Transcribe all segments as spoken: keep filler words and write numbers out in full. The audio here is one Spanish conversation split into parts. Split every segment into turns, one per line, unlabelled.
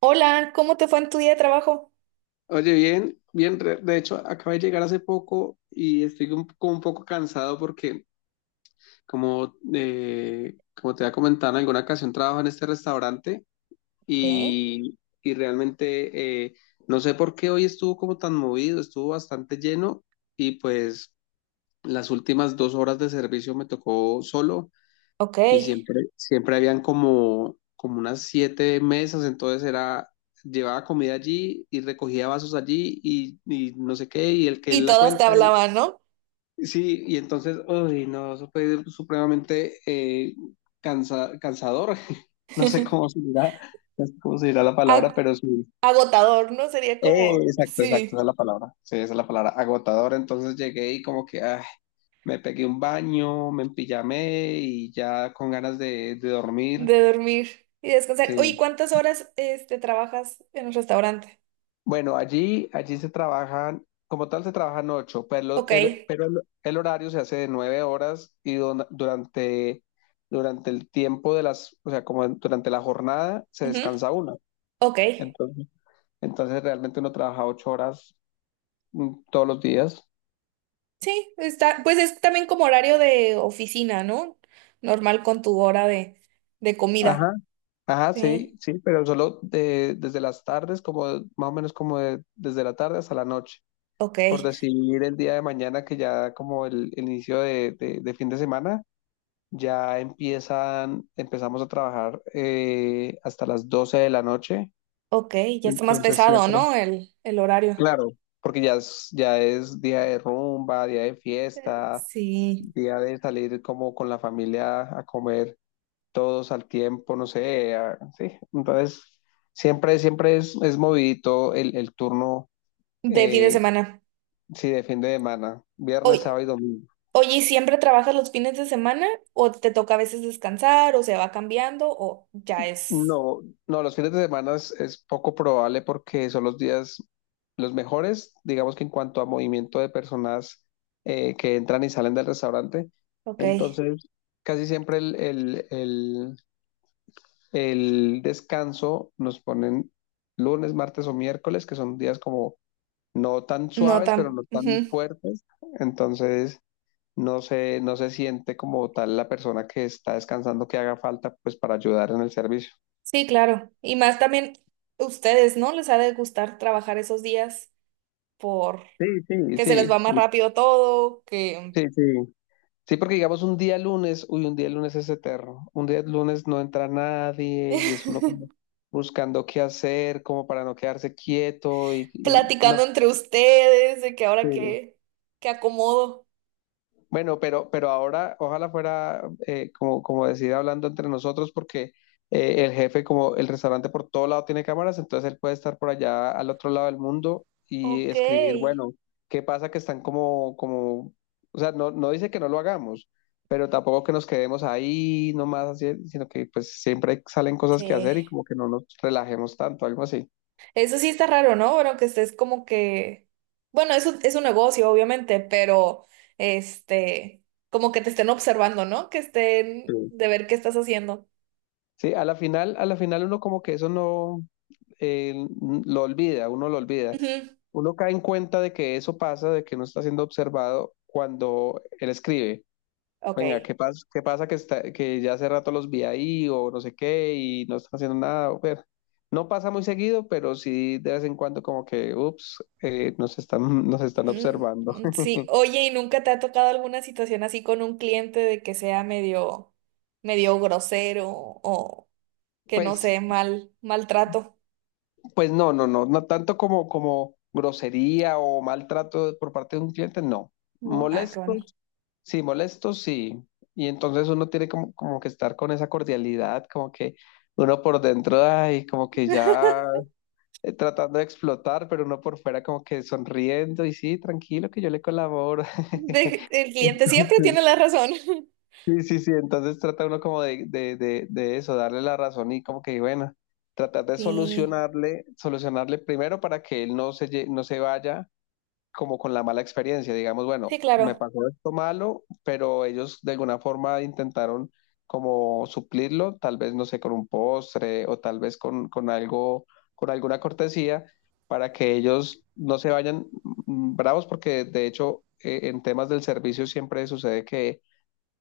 Hola, ¿cómo te fue en tu día de trabajo?
Oye, bien, bien, re- de hecho acabo de llegar hace poco y estoy un, como un poco cansado porque como, eh, como te había comentado en alguna ocasión, trabajo en este restaurante
Ok,
y, y realmente eh, no sé por qué hoy estuvo como tan movido, estuvo bastante lleno y pues las últimas dos horas de servicio me tocó solo.
ok.
Y siempre, siempre habían como, como unas siete mesas, entonces era, llevaba comida allí y recogía vasos allí y, y no sé qué, y el que
Y
él la
todas te
cuenta.
hablaban, ¿no?
Y- sí, y entonces, uy, no, eso fue supremamente eh, cansa- cansador. No sé cómo se dirá, no sé cómo se dirá la palabra,
Ag-
pero sí.
Agotador, ¿no? Sería
Eh,
como,
exacto, exacto, esa es
sí,
la palabra. Sí, esa es la palabra, agotador. Entonces llegué y como que, ah, me pegué un baño, me empillamé y ya con ganas de de dormir.
de dormir y descansar. Oye,
Sí.
¿cuántas horas este, trabajas en el restaurante?
Bueno, allí, allí se trabajan, como tal se trabajan ocho, pero
Ok,
el, pero el, el horario se hace de nueve horas y don- durante, durante el tiempo de las, o sea, como en- durante la jornada se
ujú,
descansa una.
ok.
Entonces, entonces realmente uno trabaja ocho horas mm, todos los días.
Sí, está, pues es también como horario de oficina, ¿no? Normal con tu hora de, de
Ajá,
comida.
ajá, sí,
Sí,
sí, pero solo de- desde las tardes, como de- más o menos como de- desde la tarde hasta la noche.
ok,
Por decir el día de mañana, que ya como el, el inicio de de- de fin de semana. Ya empiezan, empezamos a trabajar eh, hasta las doce de la noche.
ok. Ya está más
Entonces
pesado,
siempre,
¿no? El, el horario.
claro, porque ya es, ya es día de rumba, día de fiesta,
Sí,
día de salir como con la familia a comer todos al tiempo, no sé, a- sí. Entonces siempre, siempre es, es movidito el, el turno,
de fin de
eh,
semana.
si depende de semana,
Hoy.
viernes, sábado y domingo.
Oye, ¿y siempre trabajas los fines de semana? ¿O te toca a veces descansar? ¿O se va cambiando? ¿O ya es?
No, no, los fines de semana es, es poco probable porque son los días los mejores, digamos que en cuanto a movimiento de personas eh, que entran y salen del restaurante.
Ok.
Entonces, casi siempre el, el- el- el descanso nos ponen lunes, martes o miércoles, que son días como no tan
No
suaves, pero
tan.
no tan
Ujú.
fuertes. Entonces, no se, no se siente como tal la persona que está descansando que haga falta pues para ayudar en el servicio.
Sí, claro. Y más también ustedes, ¿no? Les ha de gustar trabajar esos días por
Sí, sí,
que se les va
sí.
más rápido todo, que
Sí, sí. Sí, porque digamos un día lunes, uy, un día lunes es eterno. Un día lunes no entra nadie y es uno como buscando qué hacer, como para no quedarse quieto y, y-
platicando
no.
entre ustedes, de que
Sí.
ahora que, que acomodo.
Bueno, pero, pero ahora ojalá fuera, eh, como, como decir hablando entre nosotros, porque eh, el jefe, como el restaurante por todo lado tiene cámaras, entonces él puede estar por allá al otro lado del mundo y
Ok.
escribir, bueno, ¿qué pasa que están como, como, o sea, no, no dice que no lo hagamos, pero tampoco que nos quedemos ahí nomás, así, sino que pues siempre salen cosas que hacer
Sí.
y como que no nos relajemos tanto, algo así.
Eso sí está raro, ¿no? Bueno, que estés como que, bueno, eso es un negocio, obviamente, pero este, como que te estén observando, ¿no? Que estén
Sí.
de ver qué estás haciendo.
Sí, a la final, a la final uno como que eso no, eh, lo olvida, uno lo olvida.
Ujú,
Uno cae en cuenta de que eso pasa, de que no está siendo observado cuando él escribe. Venga,
ok.
¿qué pasa? ¿Qué pasa que está, que ya hace rato los vi ahí o no sé qué y no están haciendo nada? O ver, no pasa muy seguido, pero sí de vez en cuando como que, ups, eh, nos están, nos están
Mm,
observando.
mm, sí, oye, ¿y nunca te ha tocado alguna situación así con un cliente de que sea medio, medio grosero o que no
Pues,
sé, mal, maltrato?
pues no, no, no, no tanto como, como grosería o maltrato por parte de un cliente, no.
No, ah, qué bueno.
Molestos, sí, molesto, sí. Y entonces uno tiene como, como que estar con esa cordialidad, como que uno por dentro, ay, como que ya eh, tratando de explotar, pero uno por fuera como que sonriendo y sí, tranquilo que yo le colaboro.
De- el cliente siempre tiene la razón.
Sí, sí, sí, entonces trata uno como de, de, de, de eso, darle la razón y como que, bueno, tratar de
Sí,
solucionarle, solucionarle primero para que él no se, lle- no se vaya como con la mala experiencia, digamos,
sí,
bueno, me
claro.
pasó esto malo, pero ellos de alguna forma intentaron como suplirlo, tal vez, no sé, con un postre o tal vez con, con algo, con alguna cortesía para que ellos no se vayan mm, bravos, porque de hecho eh, en temas del servicio siempre sucede que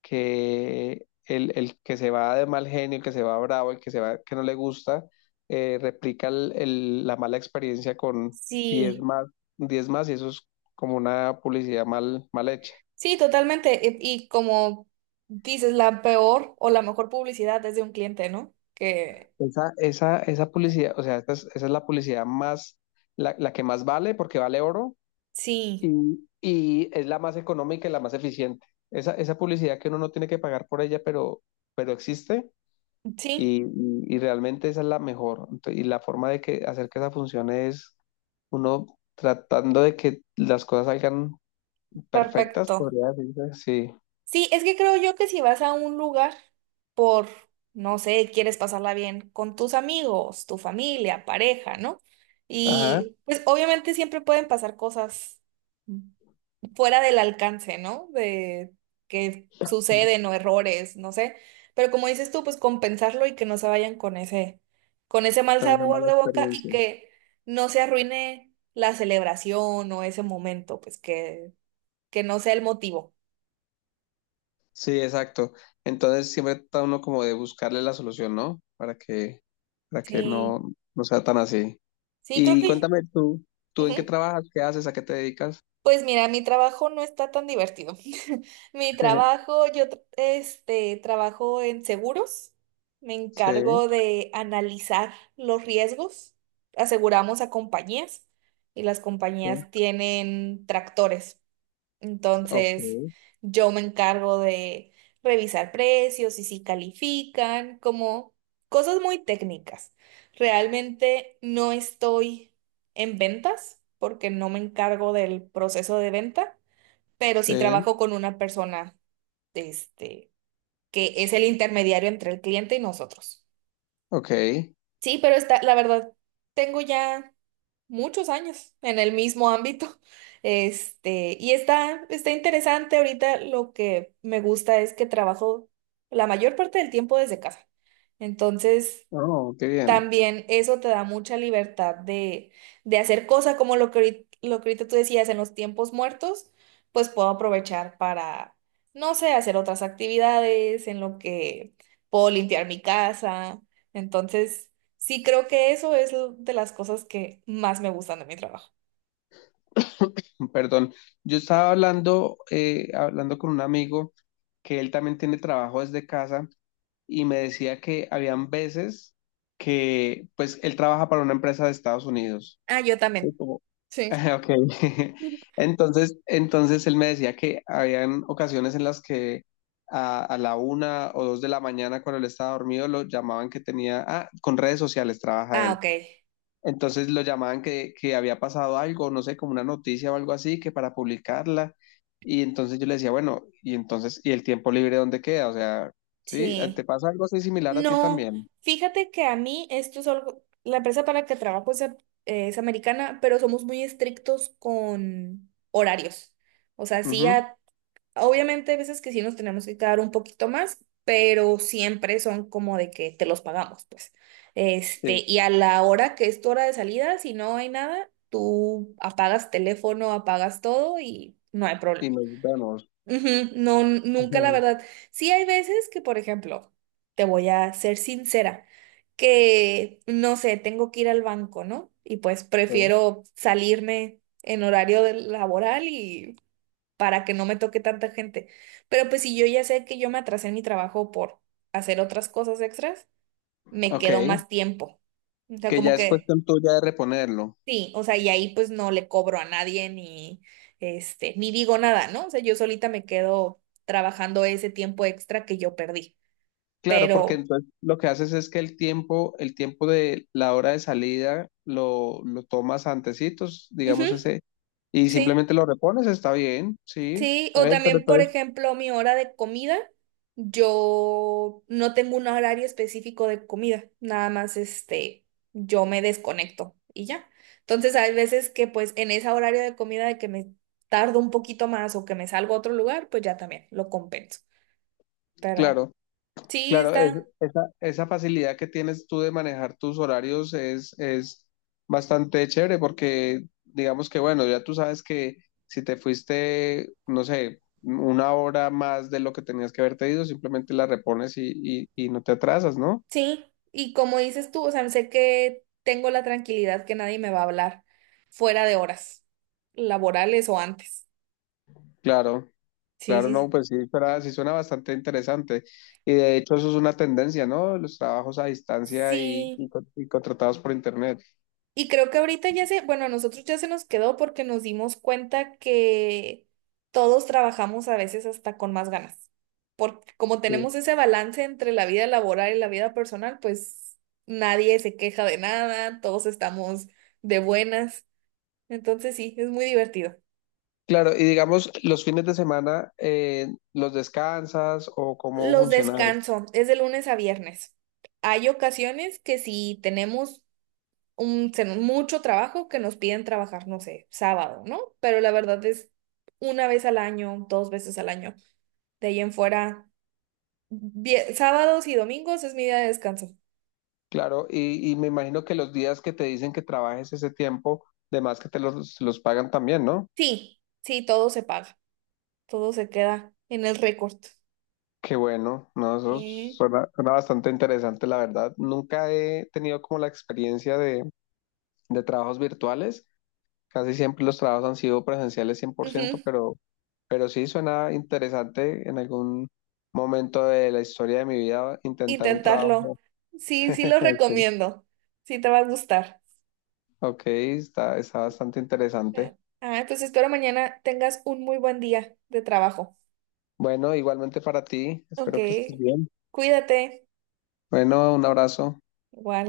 que el, el que se va de mal genio, el que se va bravo, el que se va que no le gusta, eh, replica el- el- la mala experiencia con diez
Sí.
más, diez más y eso es como una publicidad mal, mal hecha.
Sí, totalmente. E- Y como dices, la peor o la mejor publicidad es de un cliente, ¿no? Que
Esa, esa, esa publicidad, o sea, esta es- esa es la publicidad más, la, la que más vale porque vale oro
sí,
y, y es la más económica y la más eficiente. Esa, esa publicidad que uno no tiene que pagar por ella, pero, pero existe,
sí,
Y, y- y realmente esa es la mejor. Ento- Y la forma de que hacer que esa funcione es uno tratando de que las cosas salgan perfectas,
perfecto.
podría decirse. Sí,
Sí, es que creo yo que si vas a un lugar por, no sé, quieres pasarla bien con tus amigos, tu familia, pareja, ¿no?
ajá,
Y pues obviamente siempre pueden pasar cosas fuera del alcance, ¿no? De que suceden o errores, no sé. Pero como dices tú, pues compensarlo y que no se vayan con ese, con ese mal
con esa
sabor
mala
de boca y
experiencia.
que no se arruine la celebración o ese momento, pues que, que no sea el motivo.
Sí, exacto. Entonces siempre trata uno como de buscarle la solución, ¿no? Para que, para que
Sí,
no, no sea tan así.
sí, creo
Y
que...
cuéntame tú, ¿tú en qué
Ujú.
trabajas? ¿Qué haces? ¿A qué te dedicas?
Pues mira, mi trabajo no está tan divertido. Mi trabajo, yo tra- este, trabajo en seguros, me
Sí,
encargo de analizar los riesgos, aseguramos a compañías y las
sí,
compañías tienen tractores.
ok,
Entonces, yo me encargo de revisar precios y si califican, como cosas muy técnicas. Realmente no estoy en ventas porque no me encargo del proceso de venta, pero sí
sí,
trabajo con una persona, este, que es el intermediario entre el cliente y nosotros.
ok.
Sí, pero está, la verdad, tengo ya muchos años en el mismo ámbito. Este, y está, está interesante. Ahorita lo que me gusta es que trabajo la mayor parte del tiempo desde casa. Entonces,
Oh, qué bien.
también eso te da mucha libertad de, de hacer cosas como lo que, ahorit- lo que ahorita tú decías en los tiempos muertos, pues puedo aprovechar para, no sé, hacer otras actividades, en lo que puedo limpiar mi casa. Entonces, sí creo que eso es lo- de las cosas que más me gustan de mi trabajo.
Perdón, yo estaba hablando, eh, hablando con un amigo que él también tiene trabajo desde casa y me decía que habían veces que, pues, él trabaja para una empresa de Estados Unidos.
Ah, yo
Sí,
también.
como-
Sí.
Ok. Entonces, entonces él me decía que habían ocasiones en las que a, a la una o dos de la mañana cuando él estaba dormido lo llamaban que tenía, ah, con redes sociales trabaja
Ah,
él
ok.
entonces lo llamaban que, que había pasado algo, no sé, como una noticia o algo así, que para publicarla. Y entonces yo le decía, bueno, y entonces, ¿y el tiempo libre dónde queda? O sea, ¿sí? Eh, ¿te
Sí.
pasa algo así similar a ti
No,
también?
fíjate que a mí esto es algo, la empresa para la que trabajo es, a- eh, es americana, pero somos muy estrictos con horarios. O sea, sí,
Ujú,
a- obviamente hay veces que sí nos tenemos que quedar un poquito más, pero siempre son como de que te los pagamos, pues.
sí,
Este, y a la hora que es tu hora de salida, si no hay nada, tú apagas teléfono, apagas todo y no hay problema.
y nos vemos.
Ujú, no, n- nunca la
Ujú,
verdad. Sí hay veces que, por ejemplo, te voy a ser sincera, que, no sé, tengo que ir al banco, ¿no? Y pues
sí.
prefiero salirme en horario del- laboral y para que no me toque tanta gente. Pero pues si yo ya sé que yo me atrasé en mi trabajo por hacer otras cosas extras, me
Ok,
quedo más tiempo. O sea,
que
como
ya es
que
cuestión tuya de reponerlo.
sí, o sea, y ahí pues no le cobro a nadie ni este, ni digo nada, ¿no? O sea, yo solita me quedo trabajando ese tiempo extra que yo perdí.
Claro, porque
Pero,
entonces lo que haces es que el tiempo, el tiempo de la hora de salida lo, lo tomas antecitos, digamos
ujú,
ese, y
sí,
simplemente lo repones, está bien, sí,
sí.
está
O
bien, pero
también, por
entonces
ejemplo, mi hora de comida, yo no tengo un horario específico de comida, nada más este, yo me desconecto y ya. Entonces, hay veces que pues en ese horario de comida de que me tardo un poquito más o que me salgo a otro lugar, pues ya también lo compenso. Pero.
claro,
Sí,
claro, es-
está,
esa, esa facilidad que tienes tú de manejar tus horarios es, es bastante chévere porque digamos que bueno, ya tú sabes que si te fuiste, no sé, una hora más de lo que tenías que haberte ido, simplemente la repones y, y, y no te atrasas, ¿no?
sí. Y como dices tú, o sea, sé que tengo la tranquilidad que nadie me va a hablar fuera de horas laborales o antes.
Claro,
Sí,
claro,
sí,
no,
sí.
pues sí, pero sí suena bastante interesante. Y de hecho
Sí, y creo que ahorita ya se, bueno, a nosotros ya se nos quedó porque nos dimos cuenta que todos trabajamos a veces hasta con más ganas. Porque como tenemos ese balance entre la vida laboral y la vida personal, pues nadie se queja de nada, todos estamos de buenas. Entonces sí, es muy divertido.
claro, y digamos, los fines de semana, eh, ¿los descansas o cómo
Los
funciona eso?
descanso, es de lunes a viernes. Hay ocasiones que si tenemos un, ten- mucho trabajo que nos piden trabajar, no sé, sábado, ¿no? Pero la verdad es una vez al año, dos veces al año. De ahí en fuera, vie- sábados y domingos es mi día de descanso.
Claro, y, y me imagino que los días que te dicen que trabajes ese tiempo, de más que te los, los pagan también, ¿no?
Sí, sí, todo se paga, todo se queda en el récord.
Qué bueno, ¿no? Eso
Sí.
suena, suena bastante interesante, la verdad. Nunca he tenido como la experiencia de, de trabajos virtuales, casi siempre los trabajos han sido presenciales cien por ciento,
Ujú,
pero, pero sí suena interesante en algún momento de la historia de mi vida intentar un
intentarlo.
trabajo.
Sí, sí lo recomiendo. Sí te va a gustar.
Ok, está, está bastante
Ah,
interesante.
ah, pues espero mañana tengas un muy buen día de trabajo.
Bueno, igualmente para ti,
Ok,
espero que estés bien.
cuídate.
Bueno, un abrazo.
Igual.